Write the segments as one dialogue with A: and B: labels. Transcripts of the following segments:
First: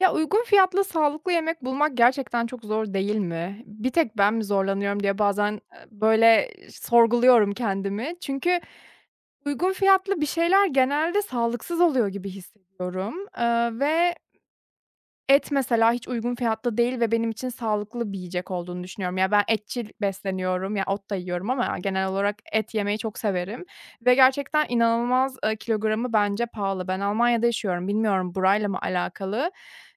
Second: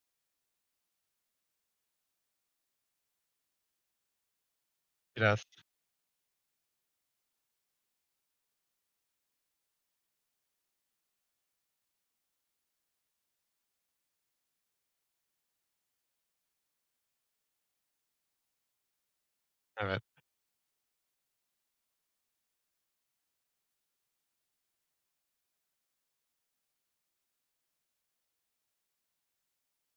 A: Ya, uygun fiyatlı sağlıklı yemek bulmak gerçekten çok zor değil mi? Bir tek ben mi zorlanıyorum diye
B: Biraz,
A: bazen, böyle, sorguluyorum kendimi. Çünkü uygun fiyatlı bir şeyler genelde sağlıksız oluyor gibi hissediyorum, ve et mesela hiç uygun fiyatlı değil ve benim için sağlıklı bir yiyecek olduğunu düşünüyorum. Ya, ben etçil
B: evet.
A: besleniyorum, ya, ot da yiyorum ama genel olarak et yemeyi çok severim ve gerçekten inanılmaz, kilogramı bence pahalı. Ben Almanya'da yaşıyorum, bilmiyorum burayla mı alakalı?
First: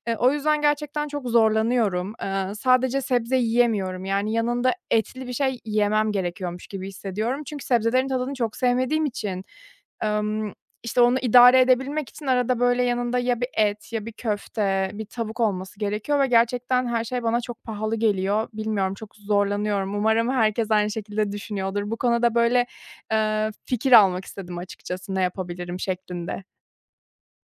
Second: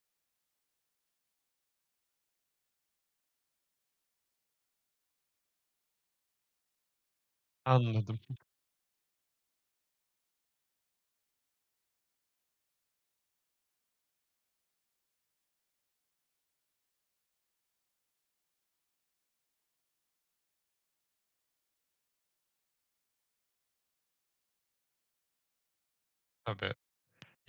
A: O yüzden gerçekten çok zorlanıyorum. Sadece sebze yiyemiyorum, yani, yanında etli bir şey yemem gerekiyormuş gibi hissediyorum. Çünkü sebzelerin
B: Anladım,
A: tadını çok sevmediğim için, işte, onu idare edebilmek için arada, böyle, yanında ya bir et ya bir köfte, bir tavuk olması gerekiyor ve gerçekten her şey bana çok pahalı geliyor. Bilmiyorum, çok zorlanıyorum. Umarım herkes aynı şekilde düşünüyordur. Bu konuda, böyle, fikir almak istedim açıkçası ne yapabilirim şeklinde.
B: tabii.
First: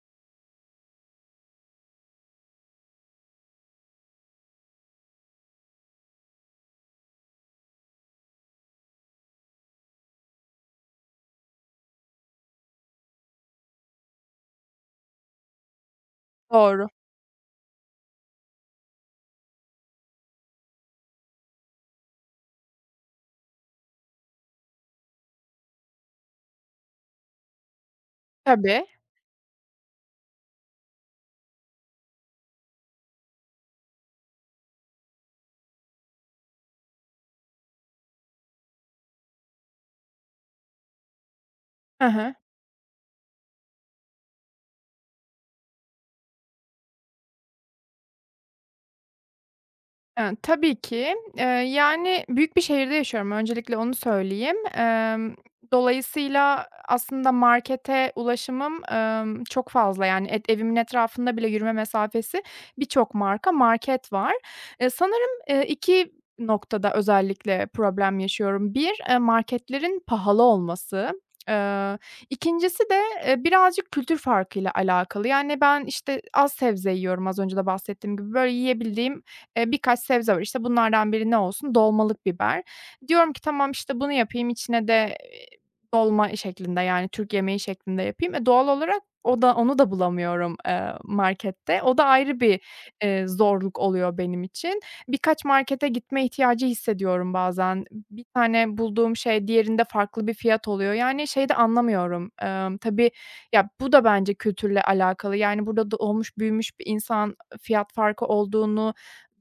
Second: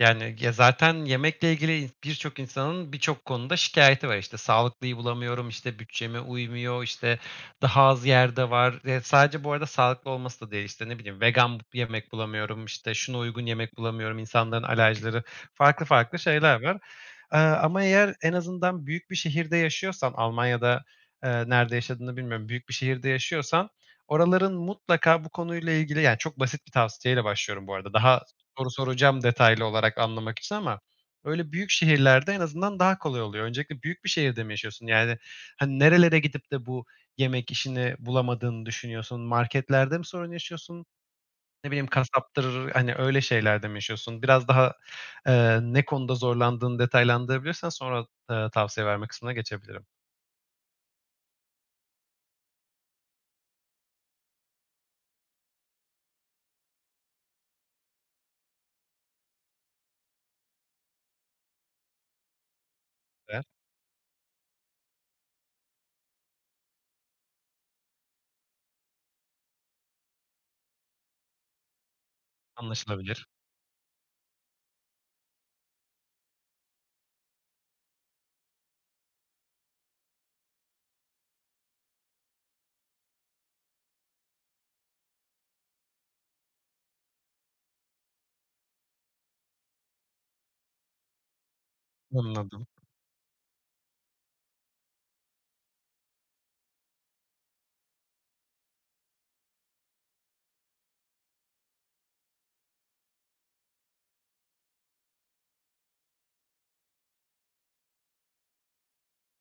B: Yani, ya, zaten yemekle ilgili birçok insanın birçok konuda şikayeti var. İşte, sağlıklıyı bulamıyorum, işte, bütçeme uymuyor, işte, daha az yerde var. Sadece bu arada sağlıklı olması da değil, işte, ne bileyim, vegan yemek bulamıyorum, işte, şuna uygun yemek bulamıyorum, İnsanların alerjileri, farklı farklı şeyler var.
A: Doğru.
B: Ama eğer en azından büyük bir şehirde yaşıyorsan, Almanya'da, nerede yaşadığını bilmiyorum, büyük bir şehirde yaşıyorsan oraların mutlaka bu konuyla ilgili, yani, çok basit bir tavsiyeyle başlıyorum bu arada, daha soru
A: Tabii.
B: soracağım detaylı olarak anlamak için ama öyle büyük şehirlerde en azından daha kolay oluyor. Öncelikle büyük bir şehirde mi yaşıyorsun? Yani, hani, nerelere gidip de bu yemek işini bulamadığını düşünüyorsun? Marketlerde mi sorun yaşıyorsun? Ne bileyim,
A: Hı hı.
B: kasaptır, hani, öyle şeylerde mi yaşıyorsun? Biraz daha, ne konuda zorlandığını detaylandırabilirsen sonra, tavsiye verme kısmına geçebilirim.
A: Tabii ki. Yani, büyük bir şehirde yaşıyorum, öncelikle onu söyleyeyim. Dolayısıyla aslında markete ulaşımım, çok fazla. Yani, et evimin etrafında bile yürüme mesafesi birçok
B: Süper.
A: marka market var. Sanırım, 2 noktada özellikle problem yaşıyorum. Bir marketlerin pahalı olması. Eee, 2'ncisi de,
B: Anlaşılabilir.
A: birazcık kültür farkıyla alakalı. Yani, ben, işte, az sebze yiyorum, az önce de bahsettiğim gibi. Böyle yiyebildiğim birkaç sebze var, işte, bunlardan biri ne olsun? Dolmalık biber. Diyorum ki tamam, işte, bunu yapayım, içine de, eee, dolma şeklinde, yani, Türk yemeği şeklinde yapayım. E, doğal olarak o da onu da bulamıyorum, markette. O da ayrı bir,
B: Anladım.
A: zorluk oluyor benim için. Birkaç markete gitme ihtiyacı hissediyorum bazen. Bir tane bulduğum şey diğerinde farklı bir fiyat oluyor. Yani, şeyi de anlamıyorum. Tabii, ya, bu da bence kültürle alakalı. Yani, burada doğmuş büyümüş bir insan fiyat farkı olduğunu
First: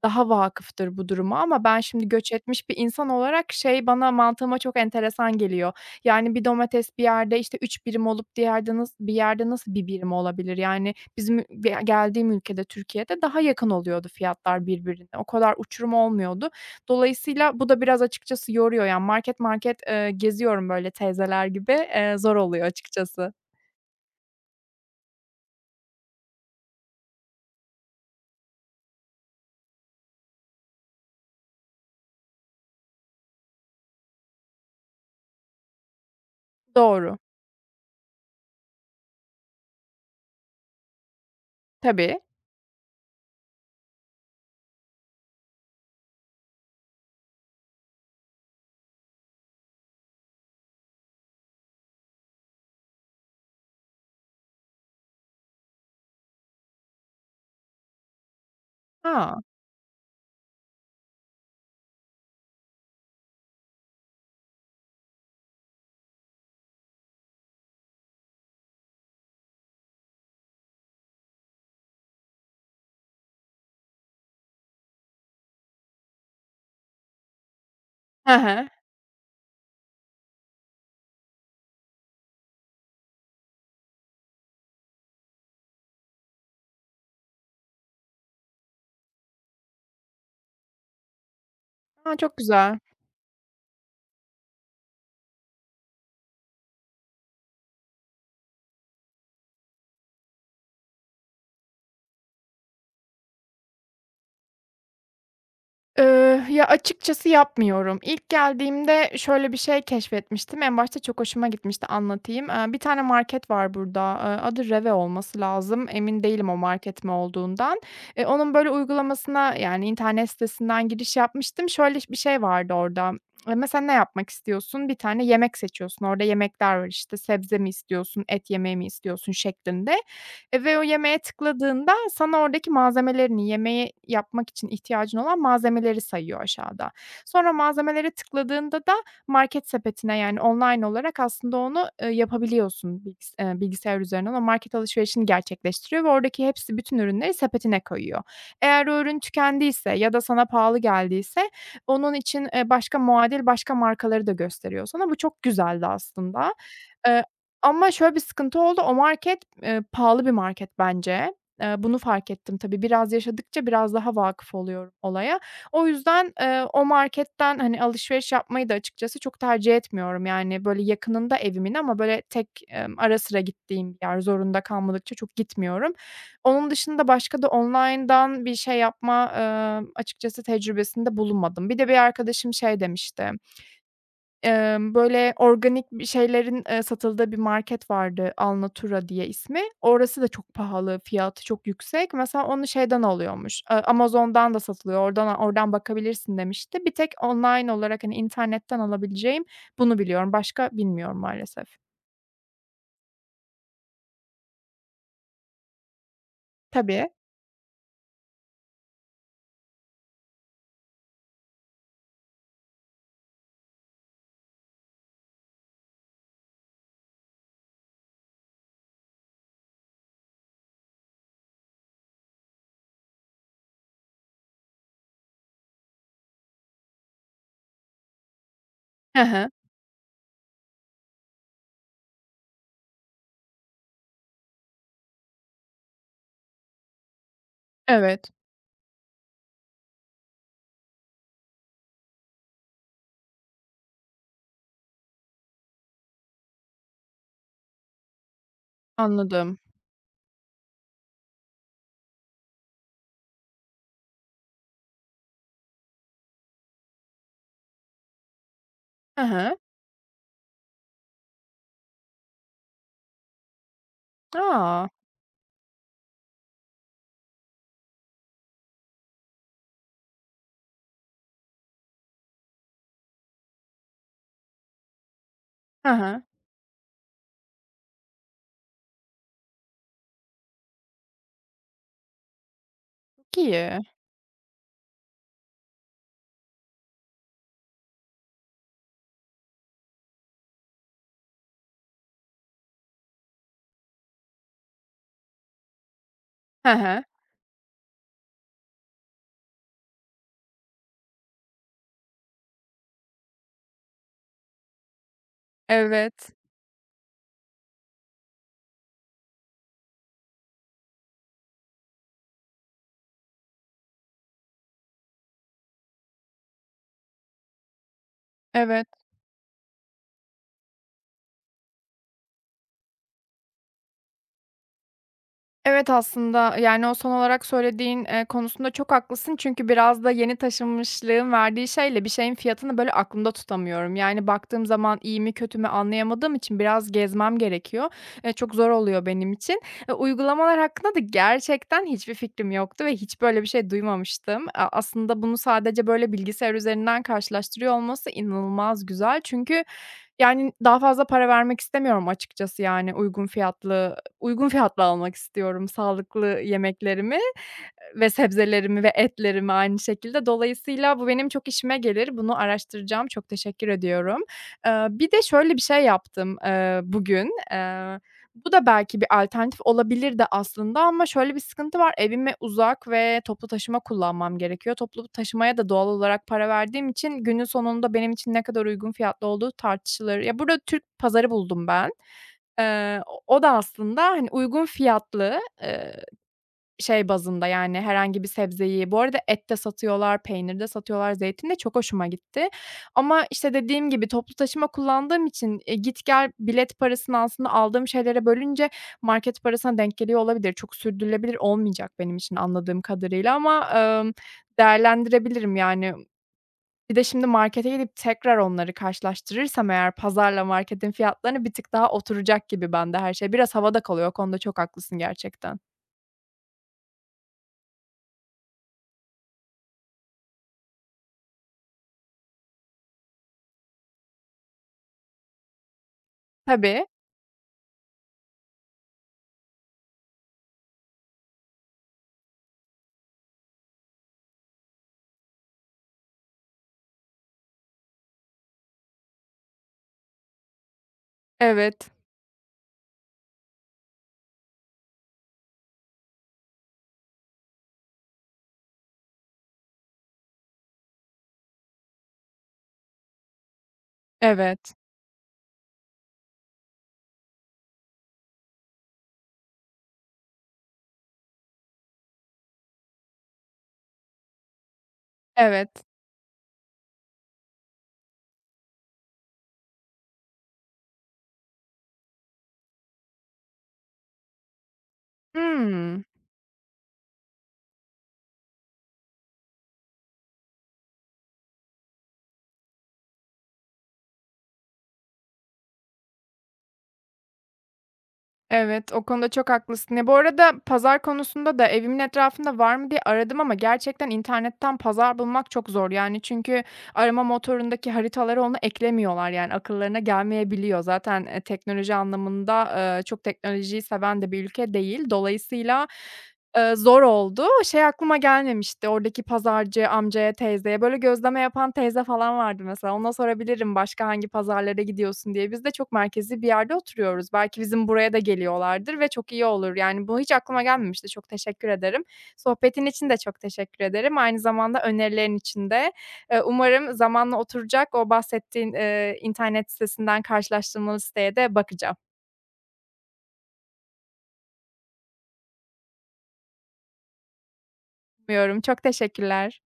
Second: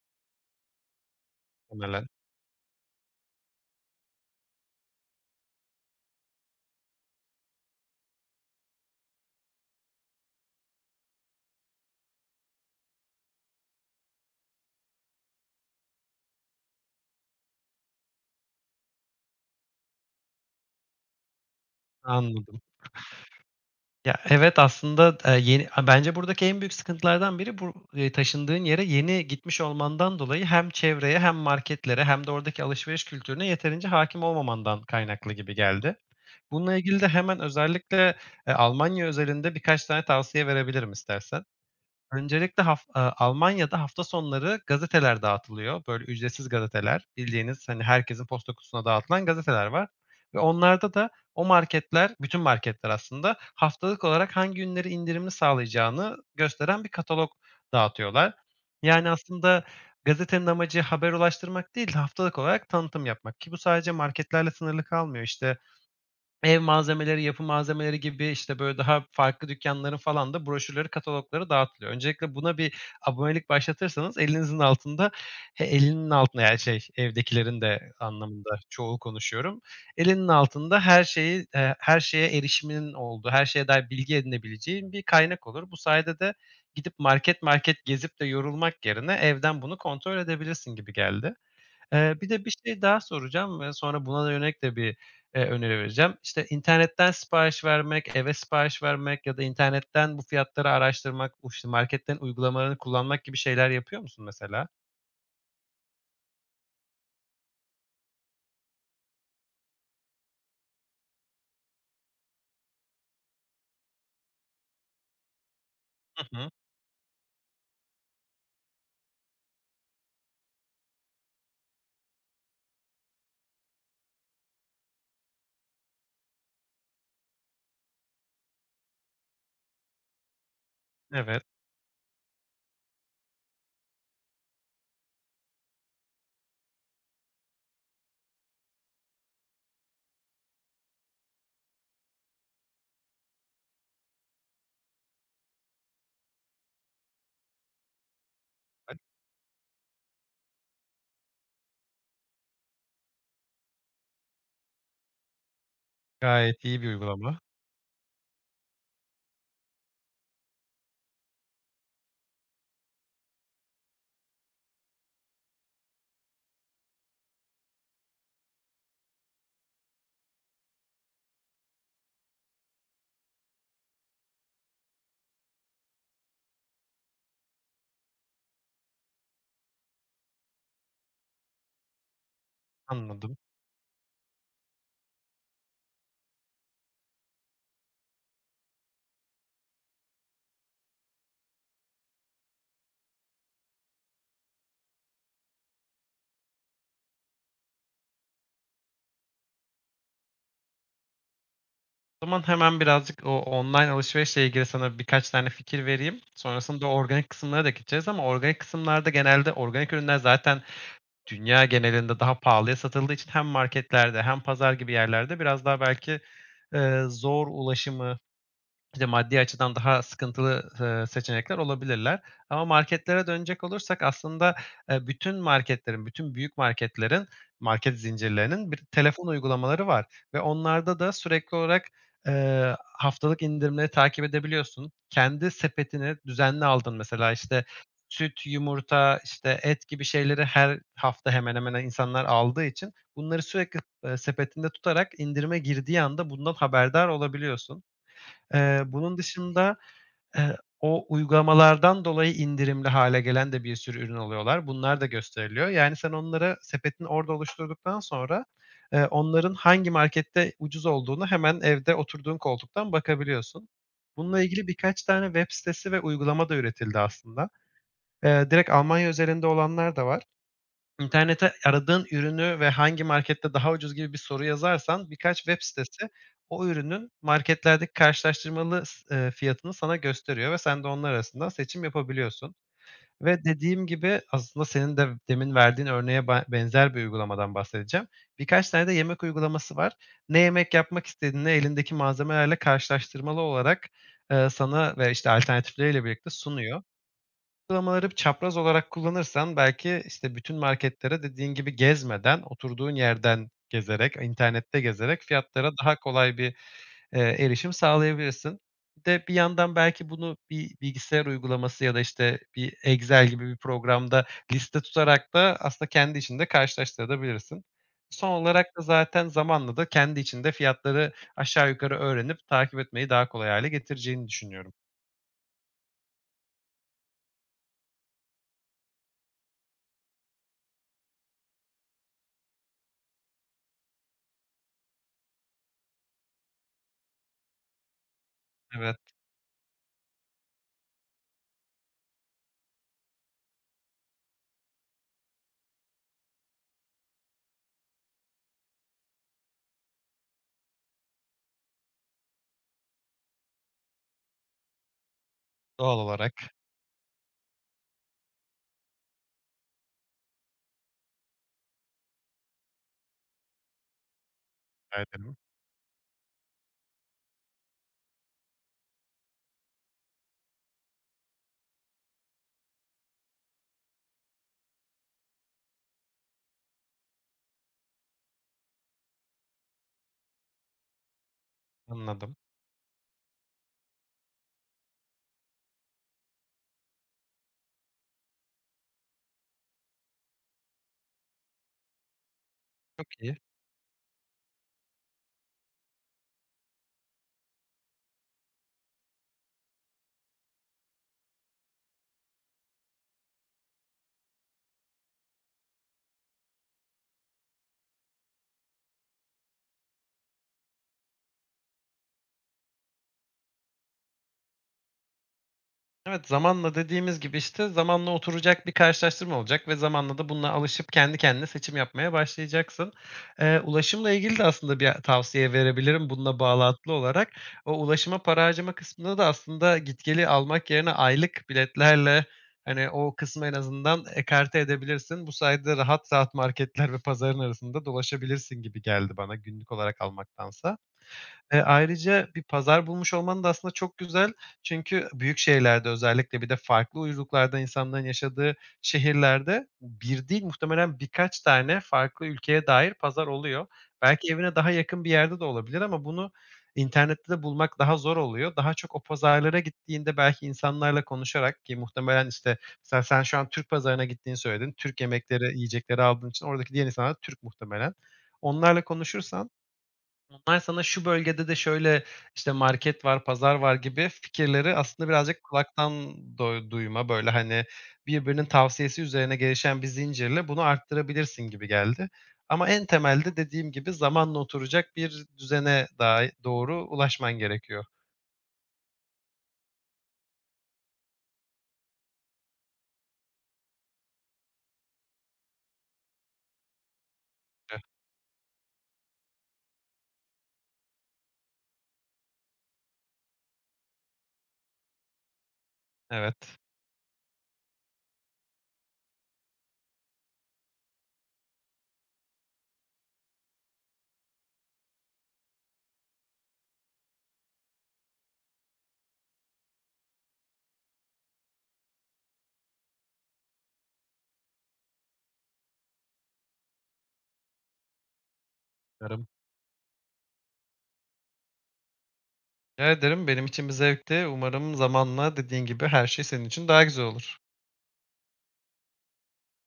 A: daha vakıftır bu duruma ama ben şimdi
B: Temelen.
A: göç etmiş bir insan olarak şey bana mantığıma çok enteresan geliyor. Yani bir domates bir yerde, işte, 3 birim olup diğerde nasıl bir yerde nasıl 1 birim olabilir? Yani bizim geldiğim ülkede Türkiye'de daha yakın oluyordu fiyatlar birbirine. O kadar uçurum olmuyordu. Dolayısıyla bu da biraz açıkçası yoruyor. Yani market market, geziyorum böyle teyzeler gibi. Zor
B: Anladım.
A: oluyor açıkçası.
B: Ya, evet, aslında, yeni bence buradaki en büyük sıkıntılardan biri bu, taşındığın yere yeni gitmiş olmandan dolayı hem çevreye hem marketlere hem de oradaki alışveriş kültürüne yeterince hakim olmamandan kaynaklı gibi geldi. Bununla ilgili de
A: Doğru.
B: hemen özellikle, Almanya özelinde birkaç tane tavsiye verebilirim istersen.
A: Tabii.
B: Öncelikle Almanya'da hafta sonları gazeteler dağıtılıyor. Böyle ücretsiz gazeteler. Bildiğiniz, hani, herkesin posta kutusuna dağıtılan gazeteler var ve onlarda da o marketler, bütün marketler aslında haftalık olarak hangi ürünleri indirimli sağlayacağını gösteren bir katalog dağıtıyorlar. Yani,
A: A!
B: aslında gazetenin amacı haber ulaştırmak değil, haftalık olarak tanıtım yapmak ki bu sadece marketlerle sınırlı kalmıyor. İşte, ev malzemeleri, yapı malzemeleri gibi, işte, böyle, daha farklı dükkanların falan da broşürleri, katalogları dağıtılıyor. Öncelikle buna bir abonelik başlatırsanız elinizin altında he, elinin altında, yani, şey, evdekilerin de
A: He
B: anlamında,
A: he.
B: çoğu konuşuyorum. Elinin altında her şeyi, her şeye erişiminin olduğu, her şeye dair bilgi edinebileceğin bir kaynak olur. Bu sayede de gidip market market gezip de yorulmak yerine evden bunu kontrol edebilirsin gibi geldi.
A: A,
B: Bir
A: çok
B: de bir
A: güzel.
B: şey daha soracağım ve sonra buna da yönelik de bir, öneri vereceğim. İşte, internetten sipariş vermek, eve sipariş vermek ya da internetten bu fiyatları araştırmak, işte, marketlerin uygulamalarını kullanmak gibi şeyler yapıyor musun mesela?
A: Ya, açıkçası yapmıyorum. İlk geldiğimde şöyle bir şey keşfetmiştim. En başta çok hoşuma gitmişti, anlatayım. Bir tane market var burada. Adı Reve olması lazım. Emin
B: Hı
A: değilim
B: hı.
A: o market mi olduğundan. Onun böyle uygulamasına, yani, internet sitesinden giriş yapmıştım. Şöyle bir şey vardı orada. Mesela ne yapmak istiyorsun? Bir tane yemek seçiyorsun. Orada yemekler var, işte, sebze mi istiyorsun, et yemeği mi istiyorsun şeklinde. Ve o yemeğe
B: Evet.
A: tıkladığında sana oradaki malzemelerini, yemeği yapmak için ihtiyacın olan malzemeleri sayıyor aşağıda. Sonra malzemelere tıkladığında da market sepetine, yani online olarak aslında onu, yapabiliyorsun bilgisayar üzerinden. O market alışverişini gerçekleştiriyor ve oradaki hepsi bütün ürünleri sepetine koyuyor. Eğer
B: Bak,
A: o ürün tükendiyse ya da sana pahalı geldiyse onun için, muadil başka markaları da gösteriyor sana. Bu çok güzeldi aslında.
B: gayet iyi bir
A: E,
B: uygulama.
A: ama şöyle bir sıkıntı oldu. O market, pahalı bir market bence. Bunu fark ettim tabii. Biraz yaşadıkça biraz daha vakıf oluyorum olaya. O yüzden, o marketten, hani, alışveriş yapmayı da açıkçası çok tercih etmiyorum. Yani, böyle, yakınında evimin ama, böyle, tek, ara sıra gittiğim bir yer, zorunda kalmadıkça çok gitmiyorum. Onun dışında başka da online'dan bir şey yapma, açıkçası tecrübesinde bulunmadım. Bir de bir arkadaşım şey demişti.
B: Anladım.
A: Böyle, organik bir şeylerin, satıldığı bir market vardı, Alnatura diye ismi. Orası da çok pahalı, fiyatı çok yüksek. Mesela onu şeyden alıyormuş, Amazon'dan da satılıyor, oradan bakabilirsin demişti. Bir tek online olarak, hani, internetten alabileceğim bunu biliyorum. Başka bilmiyorum maalesef.
B: O zaman hemen birazcık o online alışverişle ilgili sana birkaç tane fikir vereyim. Sonrasında
A: Tabii.
B: organik kısımlara da geçeceğiz ama organik kısımlarda genelde organik ürünler zaten dünya genelinde daha pahalıya satıldığı için hem marketlerde hem pazar gibi yerlerde biraz daha belki, zor ulaşımı, işte maddi açıdan daha sıkıntılı, seçenekler olabilirler. Ama marketlere dönecek olursak aslında, bütün marketlerin, bütün büyük marketlerin, market zincirlerinin bir
A: Hı
B: telefon
A: hı.
B: uygulamaları var ve onlarda da sürekli olarak, haftalık indirimleri takip edebiliyorsun. Kendi sepetini düzenli aldın mesela, işte,
A: Evet.
B: süt, yumurta, işte, et gibi şeyleri her hafta hemen hemen insanlar aldığı için bunları sürekli, sepetinde tutarak indirime girdiği anda bundan haberdar olabiliyorsun. Bunun
A: Anladım.
B: dışında, o uygulamalardan dolayı indirimli hale gelen de bir sürü ürün alıyorlar. Bunlar da gösteriliyor. Yani sen onları sepetini orada oluşturduktan sonra,
A: Hı
B: onların
A: hı.
B: hangi markette ucuz olduğunu hemen evde oturduğun koltuktan bakabiliyorsun. Bununla ilgili
A: A!
B: birkaç tane web sitesi ve uygulama da üretildi aslında. Direkt Almanya özelinde olanlar da var. İnternete aradığın ürünü ve hangi markette daha ucuz gibi bir soru yazarsan birkaç web
A: Hı
B: sitesi
A: hı.
B: o ürünün marketlerdeki karşılaştırmalı fiyatını sana gösteriyor ve sen de onlar arasında seçim yapabiliyorsun.
A: Çok
B: Ve
A: iyi.
B: dediğim gibi aslında senin de demin verdiğin örneğe benzer bir uygulamadan bahsedeceğim. Birkaç tane de yemek uygulaması var. Ne yemek yapmak istediğini elindeki malzemelerle karşılaştırmalı olarak, sana ve, işte, alternatifleriyle birlikte
A: Hı.
B: sunuyor.
A: He.
B: Uygulamaları çapraz olarak kullanırsan belki, işte, bütün marketlere dediğin gibi gezmeden, oturduğun yerden gezerek, internette gezerek fiyatlara daha
A: Evet.
B: kolay bir, erişim sağlayabilirsin. Bir de bir yandan belki bunu bir bilgisayar uygulaması ya da, işte, bir Excel gibi bir programda liste tutarak da aslında kendi içinde karşılaştırabilirsin. Son olarak da
A: Evet.
B: zaten zamanla da kendi içinde fiyatları aşağı yukarı öğrenip takip etmeyi daha kolay hale getireceğini düşünüyorum.
A: Evet, aslında, yani, o son olarak söylediğin, konusunda çok haklısın. Çünkü biraz da yeni taşınmışlığın verdiği şeyle bir şeyin fiyatını, böyle, aklımda tutamıyorum. Yani, baktığım zaman iyi mi kötü mü anlayamadığım için biraz gezmem gerekiyor. Çok zor
B: Evet,
A: oluyor benim için. Uygulamalar hakkında da gerçekten hiçbir fikrim yoktu ve hiç böyle bir şey duymamıştım. Aslında bunu sadece, böyle, bilgisayar üzerinden karşılaştırıyor olması inanılmaz güzel. Çünkü, yani, daha fazla para vermek istemiyorum açıkçası, yani, uygun fiyatlı almak istiyorum
B: doğal
A: sağlıklı
B: olarak.
A: yemeklerimi ve sebzelerimi ve etlerimi aynı şekilde. Dolayısıyla bu benim çok işime gelir. Bunu araştıracağım. Çok teşekkür ediyorum.
B: Rica
A: Bir de
B: ederim.
A: şöyle bir şey yaptım, bugün. Bu da belki bir alternatif olabilirdi aslında ama şöyle bir sıkıntı var. Evime uzak ve toplu taşıma kullanmam gerekiyor. Toplu taşımaya da doğal olarak para verdiğim için günün sonunda benim için ne kadar uygun fiyatlı olduğu tartışılır. Ya, burada Türk pazarı buldum ben.
B: Anladım.
A: O da aslında, hani, uygun fiyatlı, şey bazında, yani, herhangi bir sebzeyi. Bu arada et de satıyorlar, peynir de satıyorlar, zeytin de çok hoşuma gitti
B: Çok
A: ama,
B: iyi.
A: işte, dediğim gibi toplu taşıma kullandığım için, git gel bilet parasını aslında aldığım şeylere bölünce market parasına denk geliyor olabilir. Çok sürdürülebilir olmayacak benim için anladığım kadarıyla ama, değerlendirebilirim, yani. Bir de şimdi markete gidip tekrar onları karşılaştırırsam eğer pazarla marketin fiyatlarını bir tık daha oturacak gibi bende her şey. Biraz havada kalıyor. O konuda çok haklısın gerçekten.
B: Evet, zamanla dediğimiz gibi, işte, zamanla oturacak bir karşılaştırma olacak ve zamanla da bununla alışıp kendi kendine seçim yapmaya başlayacaksın. Ulaşımla ilgili de aslında bir tavsiye verebilirim bununla
A: Tabii.
B: bağlantılı olarak. O ulaşıma para harcama kısmında da aslında git geli almak yerine aylık biletlerle, hani, o kısmı en azından ekarte edebilirsin. Bu sayede rahat rahat marketler ve pazarın arasında dolaşabilirsin gibi geldi bana günlük olarak almaktansa.
A: Evet.
B: Ayrıca bir pazar bulmuş olman da aslında çok güzel. Çünkü büyük şehirlerde özellikle bir de farklı uyruklarda insanların yaşadığı şehirlerde bir değil muhtemelen birkaç tane farklı ülkeye dair pazar oluyor. Belki evine daha
A: Evet.
B: yakın bir yerde de olabilir ama bunu internette de bulmak daha zor oluyor. Daha çok o pazarlara gittiğinde belki insanlarla konuşarak ki muhtemelen, işte, mesela sen şu an Türk pazarına gittiğini söyledin. Türk yemekleri,
A: Evet.
B: yiyecekleri aldığın için oradaki diğer insanlar Türk muhtemelen. Onlarla konuşursan onlar sana şu bölgede de şöyle, işte, market var, pazar var gibi fikirleri aslında birazcık kulaktan
A: Hıı.
B: duyma, böyle, hani, birbirinin tavsiyesi üzerine gelişen bir zincirle bunu arttırabilirsin gibi geldi. Ama en temelde dediğim gibi zamanla oturacak bir düzene dahi doğru ulaşman gerekiyor.
A: Evet, o konuda çok haklısın. Ya, bu arada pazar konusunda da evimin etrafında var mı diye aradım ama gerçekten internetten pazar bulmak çok zor. Yani çünkü arama motorundaki haritalara onu eklemiyorlar, yani akıllarına gelmeyebiliyor. Zaten, teknoloji anlamında, çok teknolojiyi seven de bir ülke değil. Dolayısıyla
B: Evet,
A: Zor oldu. Şey aklıma gelmemişti, oradaki pazarcı amcaya, teyzeye, böyle gözleme yapan teyze falan vardı mesela. Ona sorabilirim başka hangi pazarlara gidiyorsun diye. Biz de çok merkezi bir yerde oturuyoruz. Belki bizim buraya da geliyorlardır ve çok iyi olur. Yani bu hiç aklıma gelmemişti. Çok teşekkür ederim. Sohbetin için de çok teşekkür ederim. Aynı zamanda önerilerin için de. Umarım zamanla oturacak o bahsettiğin,
B: umarım.
A: internet sitesinden karşılaştırmalı siteye de bakacağım.
B: Rica ederim. Benim için bir zevkti. Umarım zamanla dediğin gibi her şey senin için daha güzel olur.
A: Umuyorum. Çok teşekkürler.